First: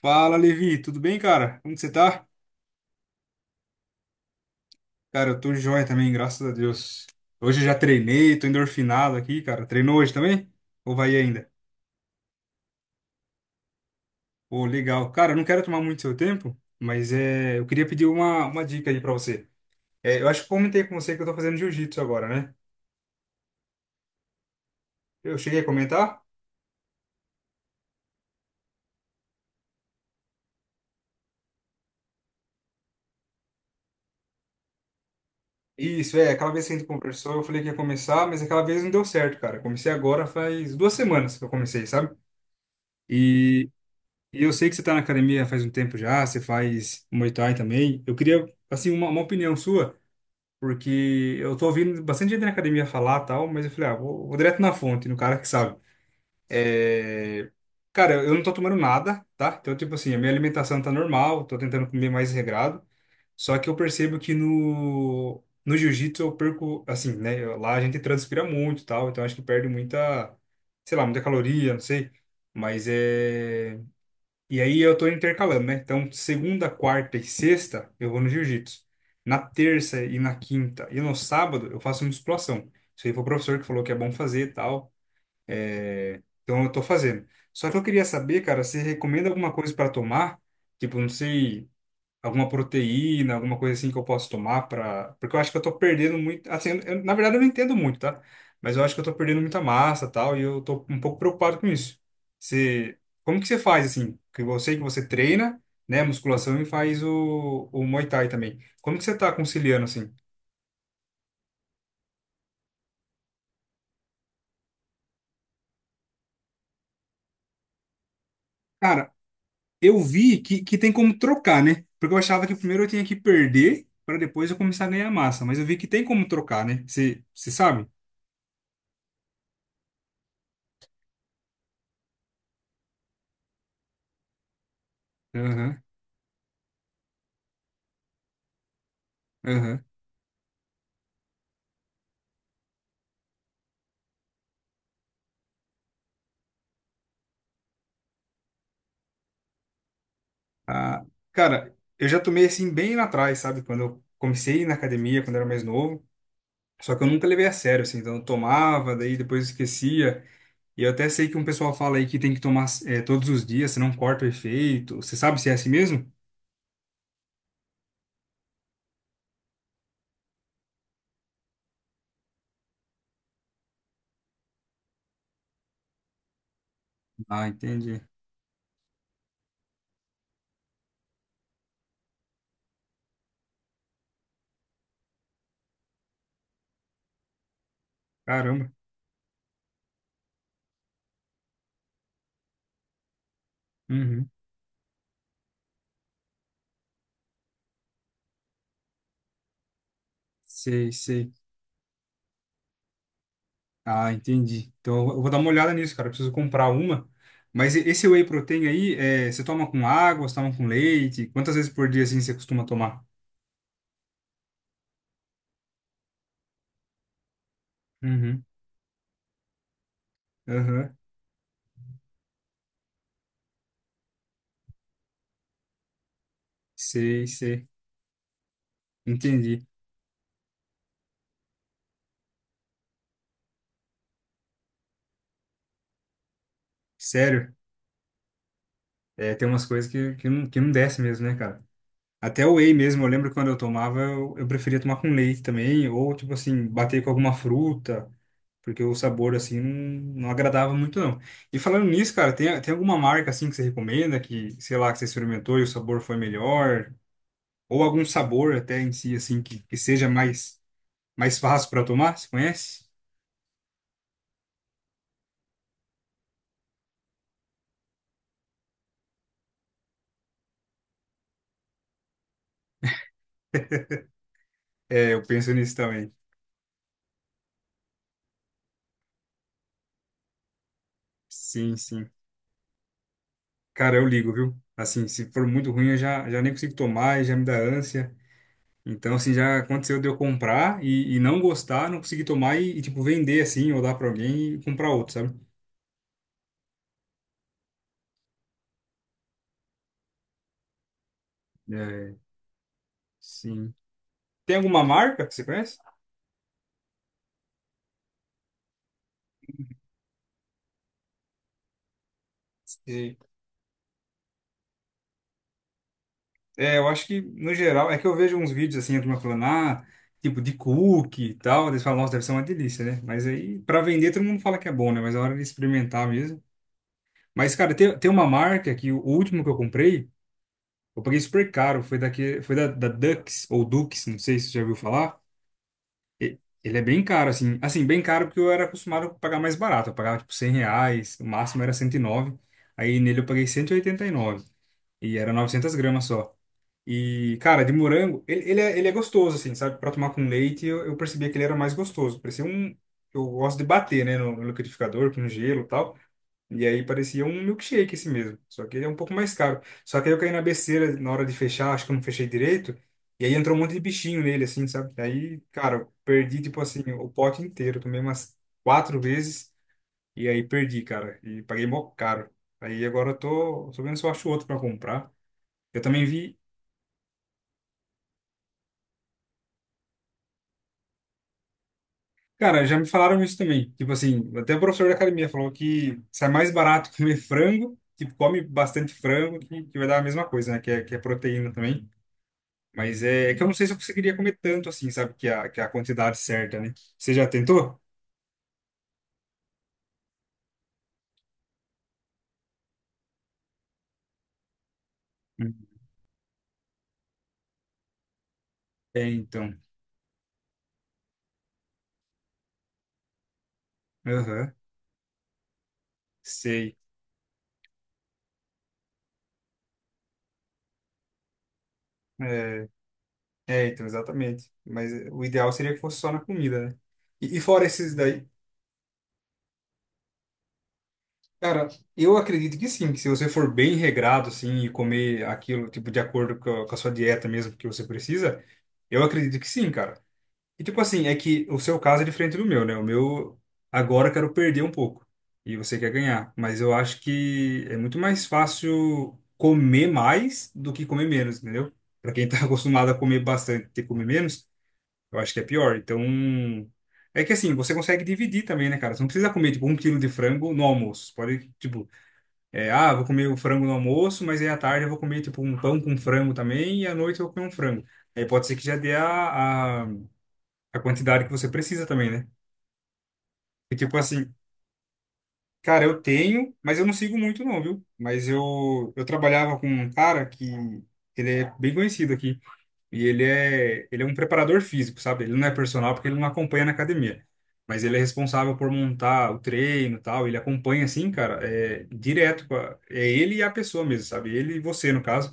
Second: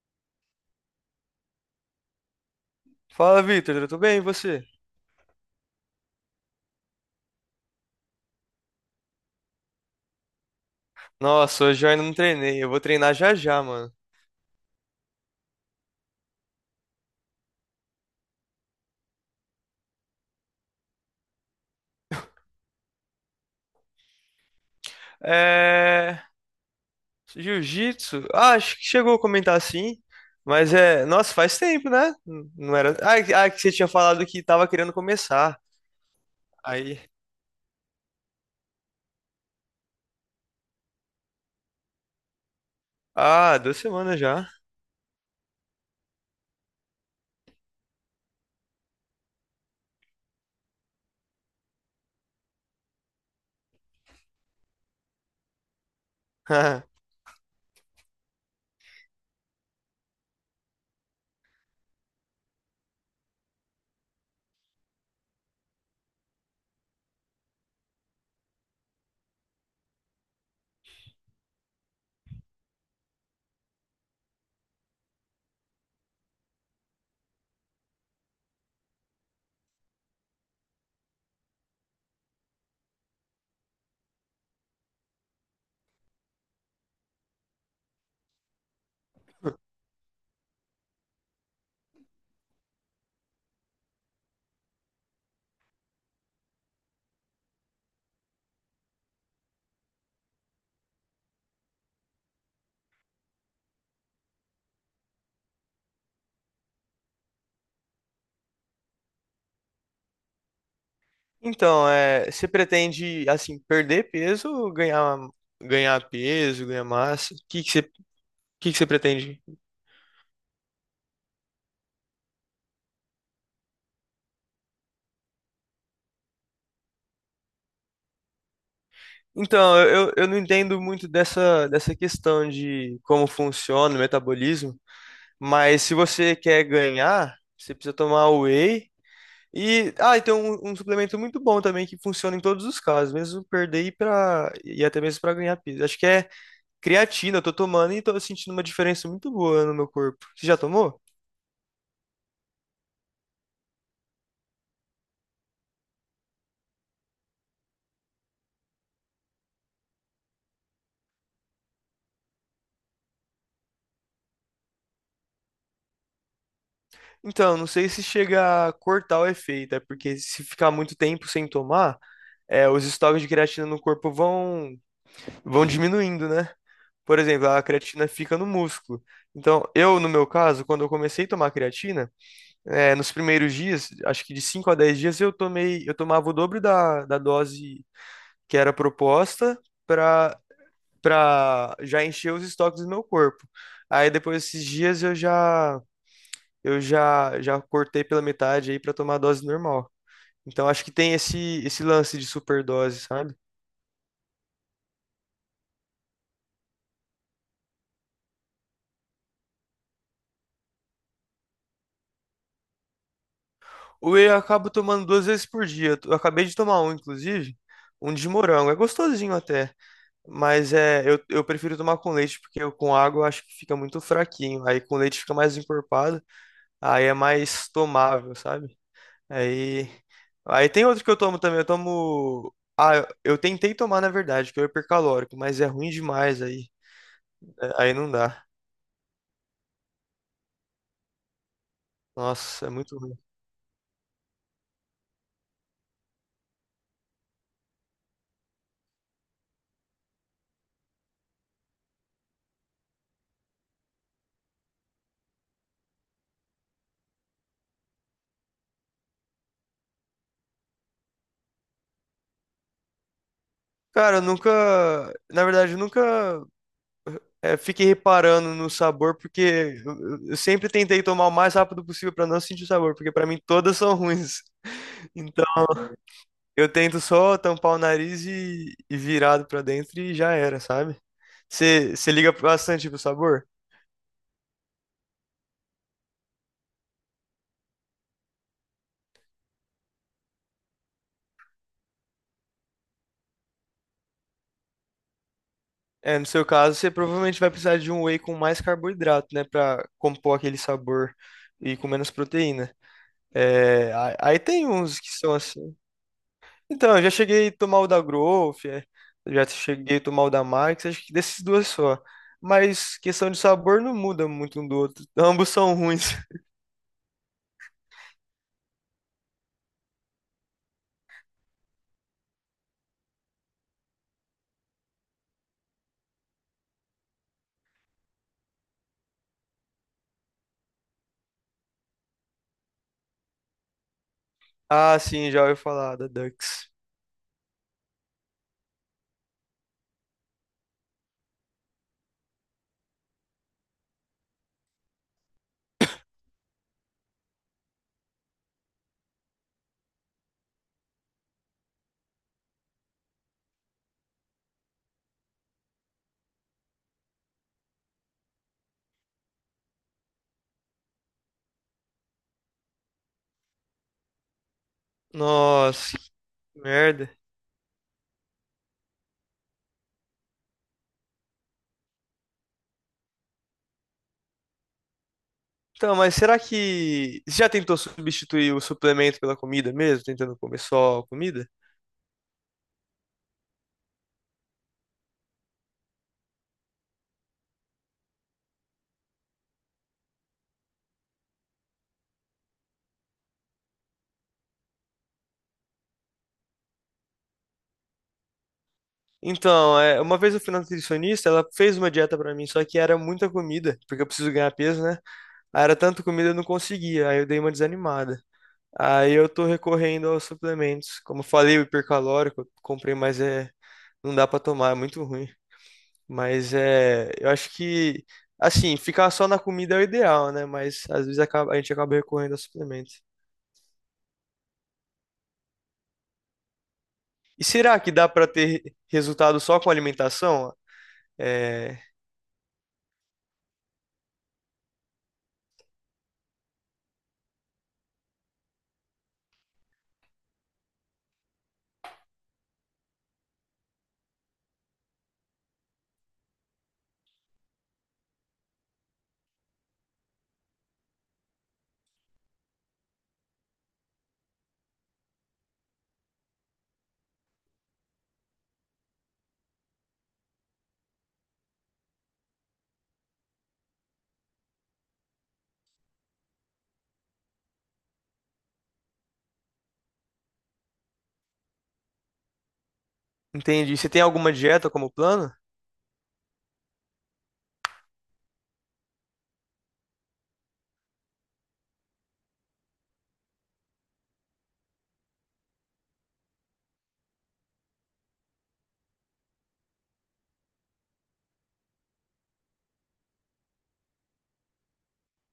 Fala, Levi, tudo bem, cara? Como que você tá? Fala, Victor, tudo bem? E você? Cara, eu tô joia também, graças a Deus. Hoje eu já treinei, tô endorfinado aqui, cara. Treinou hoje também? Ou vai ainda? Nossa, hoje eu ainda não treinei. Eu vou treinar já já, mano. Pô, legal. Cara, eu não quero tomar muito seu tempo, mas é, eu queria pedir uma dica aí pra você. É, eu acho que comentei com você que eu tô fazendo jiu-jitsu agora, né? Eu cheguei a É. comentar? Jiu-jitsu? Ah, acho que chegou a comentar sim. Mas é. Nossa, faz tempo, né? Não era. Ah, que você tinha falado que tava querendo começar. Isso, é, aquela vez que a gente Aí. conversou, eu falei que ia começar, mas aquela vez não deu certo, cara. Eu comecei agora faz 2 semanas que eu comecei, sabe? Ah, E 2 semanas E já. eu sei que você está na academia faz um tempo já, você faz Muay Thai também. Eu queria, assim, uma opinião sua, porque eu tô ouvindo bastante gente na academia falar tal, mas eu falei, ah, vou direto na fonte, no cara que sabe. É... Cara, eu não tô tomando nada, tá? Então, tipo assim, a minha alimentação tá normal, tô tentando comer mais regrado. Só que eu percebo que no jiu-jitsu eu perco, assim, né? Lá a gente transpira muito e tal, então acho que perde sei lá, muita caloria, não sei. Mas é. E aí eu tô intercalando, né? Então, segunda, quarta e sexta eu vou no jiu-jitsu. Na terça e na quinta e no sábado eu faço musculação. Isso aí foi o professor que falou que é bom fazer e tal. É, então eu tô fazendo. Só que eu queria saber, cara, se recomenda alguma coisa para tomar? Tipo, não sei, alguma proteína, alguma coisa assim que eu posso tomar para, porque eu acho que eu tô perdendo muito, assim, na verdade eu não entendo muito, tá? Mas eu acho que eu tô perdendo muita massa, e tal, e eu tô um pouco preocupado com isso. Você, como que você faz assim? Que eu sei que você treina, né, musculação e faz o Muay Thai também. Como que você tá conciliando assim? Então, é. Você pretende, assim, perder peso ou ganhar peso, ganhar massa? O que que você Cara, pretende? eu vi que tem como trocar, né? Porque eu achava que primeiro eu tinha que perder para depois eu começar a ganhar massa, mas eu vi que tem como trocar, né? Você sabe? Então, eu não entendo muito dessa questão de como funciona o metabolismo, Aham, mas se você quer ganhar, você precisa tomar whey. aham. E tem um suplemento muito bom também que funciona em todos os casos, mesmo perder e até mesmo para ganhar peso. Acho que é creatina, eu tô tomando e tô sentindo uma diferença muito boa no meu corpo. Você já tomou? Ah, cara, eu já tomei assim bem lá atrás, sabe? Quando eu comecei na academia, quando eu era mais novo. Só que eu nunca levei a sério, assim. Então eu tomava, daí depois esquecia. E eu até sei que um pessoal fala aí que tem que tomar todos os dias, senão corta o efeito. Você sabe se é assim mesmo? Então, não sei se chega a cortar o efeito, é porque se ficar muito tempo sem tomar, os estoques de creatina no corpo vão diminuindo, né? Por Ah, exemplo, a entendi. creatina fica no músculo. Então, eu, no meu caso, quando eu comecei a tomar creatina, nos primeiros dias, acho que de 5 a 10 dias, eu tomava o dobro da dose que Caramba. era proposta para para já encher os estoques do meu corpo. Aí Uhum. depois desses dias eu já cortei pela metade aí para tomar a dose normal. Então acho Sei, que tem sei. esse lance de superdose, sabe? Ah, entendi. Então eu vou dar uma olhada nisso, cara. Eu preciso comprar uma. Mas esse whey protein aí, você toma com água, você toma com leite? Quantas vezes por dia assim você costuma tomar? Whey eu acabo tomando 2 vezes por dia. Eu acabei de tomar um, inclusive, um de Uhum. morango. É gostosinho até, mas Aham. é, eu prefiro tomar com leite, porque eu, com água eu acho que fica muito fraquinho. Aí com leite fica mais encorpado, aí é Sei, sei. mais tomável, sabe? Entendi. Aí, aí, tem outro que eu tomo também. Eu tomo. Ah, eu tentei tomar, na verdade, que é o hipercalórico, mas é ruim demais aí. Sério, É, aí não dá. é, tem umas coisas não, que não desce mesmo, né, cara? Até o Nossa, é whey muito mesmo, eu ruim. lembro que quando eu tomava, eu preferia tomar com leite também, ou tipo assim, bater com alguma fruta, porque o sabor assim não agradava muito não. E falando nisso, cara, tem alguma marca assim que você recomenda, que, sei lá, que você experimentou e o sabor foi melhor, ou algum sabor até em si, assim, que seja mais, mais fácil para tomar, você conhece? Cara, eu nunca. Na verdade, eu nunca fique reparando no sabor, porque eu sempre tentei tomar o mais rápido possível para não sentir o sabor, porque para mim todas são ruins. É, eu Então penso nisso também. eu tento só tampar o nariz e virado para dentro e já era, sabe? Sim, Você sim. você liga bastante pro sabor? Cara, eu ligo, viu? Assim, se for muito ruim, eu já nem consigo tomar e já me dá ânsia. Então, assim, já aconteceu de eu comprar e não gostar, não conseguir tomar tipo, vender assim, ou dar pra alguém e comprar outro, sabe? É, no seu caso, você provavelmente vai precisar de um whey com mais carboidrato, né, para compor aquele sabor e com menos É, proteína. sim. É, aí Tem tem alguma uns que marca são que você assim. conhece? Então, eu já cheguei a tomar o da Growth, já cheguei a tomar o da Max, acho que desses duas só. Mas Sim. questão de sabor não muda muito um do outro. Ambos são ruins. É, eu acho que, no geral, é que eu vejo uns vídeos assim, a turma falando, ah, tipo, de cookie e tal. Eles falam, nossa, deve ser uma delícia, né? Mas aí, pra vender, todo mundo fala que é bom, né? Mas é hora de experimentar mesmo. Mas, cara, tem uma marca que o último que eu comprei. Eu paguei super caro, foi daqui, foi da Dux, ou Dux, não sei se você já ouviu Ah, falar. sim, já ouvi falar da Dux. Ele é bem caro, assim. Assim, bem caro porque eu era acostumado a pagar mais barato. Eu pagava, tipo, 100 reais, o máximo era 109. Aí nele eu paguei cento e oitenta e nove. E era 900 gramas só. E, cara, de morango, ele é gostoso, assim, sabe? Pra tomar com leite, eu percebia que ele era mais gostoso. Parecia um... Eu gosto de bater, né, no liquidificador, com gelo e tal. E aí parecia um milkshake esse mesmo, só que ele é um pouco mais caro. Só que aí eu caí na besteira na hora de fechar, acho que eu não fechei direito, e aí entrou um monte de bichinho nele, assim, sabe? Aí, cara, eu Nossa, que perdi, tipo assim, o merda. pote inteiro, tomei umas 4 vezes, e aí perdi, cara, e paguei mó caro. Aí agora eu tô vendo se eu acho outro pra comprar. Eu Então, também mas vi, será que você já tentou substituir o suplemento pela comida mesmo, tentando comer só comida? cara, já me falaram isso também, tipo assim, até o professor da academia falou que sai mais barato comer frango, tipo, come bastante frango, que vai dar a mesma coisa, né, que é proteína também. Mas é, é que eu não sei se eu conseguiria comer tanto assim, sabe? Que a quantidade certa, né? Você já tentou? Então, uma vez eu fui na nutricionista, ela fez uma dieta pra mim, só que era muita comida, porque eu preciso ganhar peso, né? Aí Hum. era tanta comida eu não conseguia, aí eu dei uma desanimada. É, Aí eu tô então. recorrendo aos suplementos. Como falei, o hipercalórico, eu comprei, não dá pra Aham, tomar, é muito ruim. Sei. Eu acho que, assim, ficar só na comida é o ideal, né? Mas às vezes a gente acaba recorrendo aos É, suplementos. é, então, exatamente. Mas é, o ideal seria que fosse só na comida, né? E E fora será que esses dá daí. pra ter resultado só com alimentação? Cara, É, eu acredito que sim, que se você for bem regrado, assim, e comer aquilo, tipo, de acordo com a sua dieta mesmo que você precisa, eu acredito que sim, cara. E tipo assim, é que o seu caso é diferente do meu, né? O meu agora eu quero perder um pouco e você quer ganhar, mas eu acho que é muito mais fácil comer mais do que comer menos, entendeu? Pra quem tá acostumado a comer bastante e ter que comer menos, eu acho que é pior. Então, é que assim, você consegue dividir também, né, cara? Você não precisa comer tipo um quilo de frango no almoço. Você pode, tipo, é, ah, vou comer o frango no almoço, mas aí à tarde eu vou comer tipo um pão com frango também e à noite eu vou comer um frango. Aí pode ser que já dê a quantidade que você precisa também, né? E entendi. Você tipo tem assim, alguma dieta como plano? cara, eu tenho, mas eu não sigo muito não, viu? Mas eu trabalhava com um cara que ele é bem conhecido aqui e ele é um preparador físico, sabe? Ele não é personal porque ele não acompanha na academia, mas ele é responsável por montar o treino, e tal, ele acompanha assim, cara, é direto com é ele e a pessoa mesmo, sabe? Ele e você no caso.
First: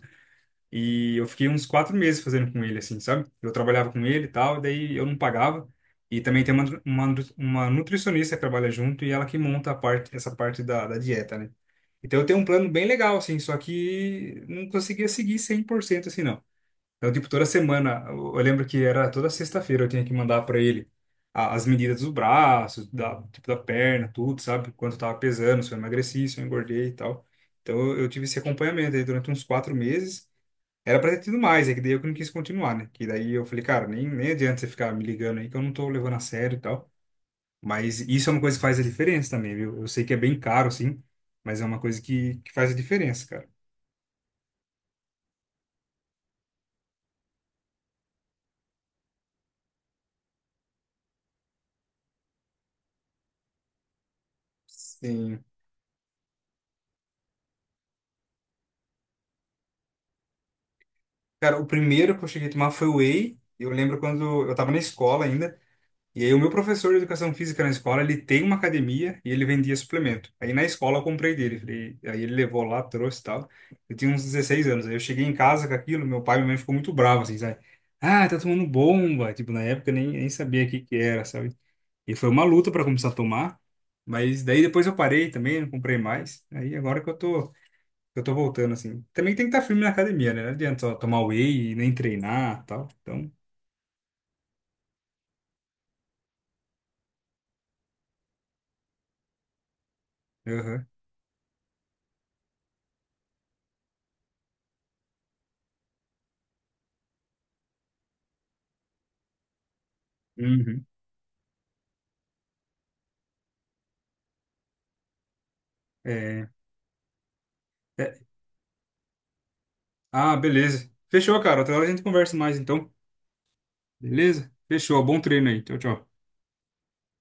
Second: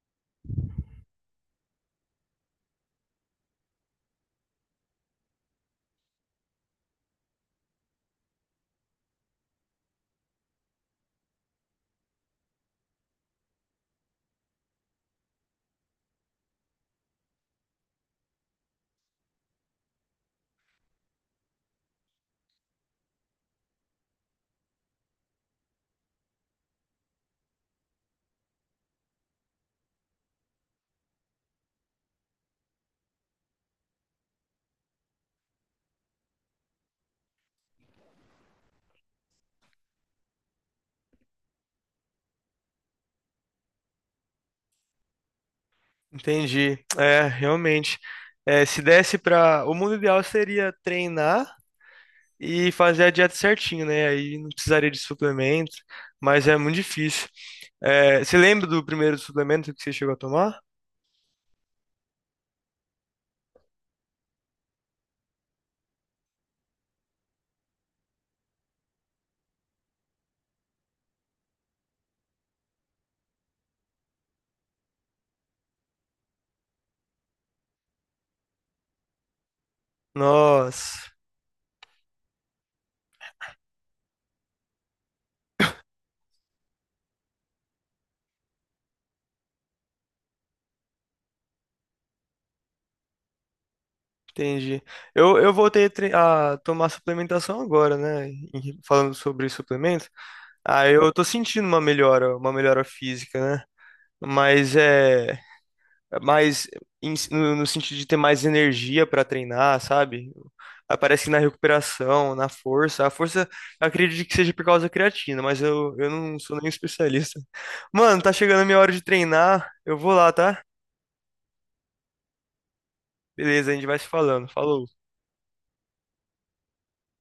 E eu fiquei uns 4 meses fazendo com ele, assim, sabe? Eu trabalhava com ele e tal, e daí eu não pagava. E também tem uma, uma nutricionista que trabalha junto e ela que monta a parte, essa parte da dieta, né? Então eu tenho um plano bem legal, assim, só que não conseguia seguir 100% assim, não. Então, tipo, toda semana, eu lembro que era toda sexta-feira eu tinha que mandar para ele as medidas dos braços, da, tipo, da perna, tudo, sabe? Quanto eu tava pesando, se eu emagreci, se eu engordei e tal. Então eu tive esse acompanhamento aí durante uns 4 meses. Era pra ter tido mais, é que daí eu que não quis continuar, né? Que daí eu falei, cara, nem adianta você ficar me ligando aí que eu não tô levando a sério e tal. Mas isso é uma coisa que faz a diferença também, viu? Eu sei que é bem caro, sim, mas é uma coisa que faz a diferença, cara. Entendi. É, realmente. É, se desse pra. O mundo ideal seria treinar e fazer a dieta certinho, né? Aí não precisaria de Sim. suplemento, mas é muito difícil. É, você lembra do primeiro suplemento que você chegou a tomar? Cara, o primeiro que eu cheguei a tomar foi o whey. Eu lembro quando eu tava na escola ainda. E aí o meu professor de educação física na escola, ele tem uma academia e ele vendia suplemento. Aí na escola eu comprei dele, aí ele levou lá, trouxe e tal. Eu tinha uns 16 anos, aí eu cheguei em casa com aquilo, meu pai e minha mãe ficou muito bravo, assim, sabe? Ah, tá tomando bomba! Tipo, na época eu nem sabia o que que Nossa, era, sabe? E foi uma luta para começar a tomar, mas daí depois eu parei também, não comprei mais. Aí agora que eu tô voltando, assim. Também tem que estar firme na academia, né? Não adianta só tomar whey e nem treinar e tal. Então, entendi. Eu voltei a tomar suplementação agora, né? Falando sobre suplemento. aham. Ah, eu tô sentindo uma melhora física, né? Mas é. Mais si, no sentido de ter mais energia para treinar, sabe? Uhum. Aparece na recuperação, na força. A força, eu acredito que seja por causa da creatina, mas eu não É. sou nenhum especialista. Mano, tá chegando a minha hora de treinar. Eu vou lá, Ah, tá? beleza. Fechou, cara. Outra hora a gente conversa mais, então. Beleza, a gente vai se falando. Beleza? Falou. Fechou. Bom treino aí. Tchau, tchau.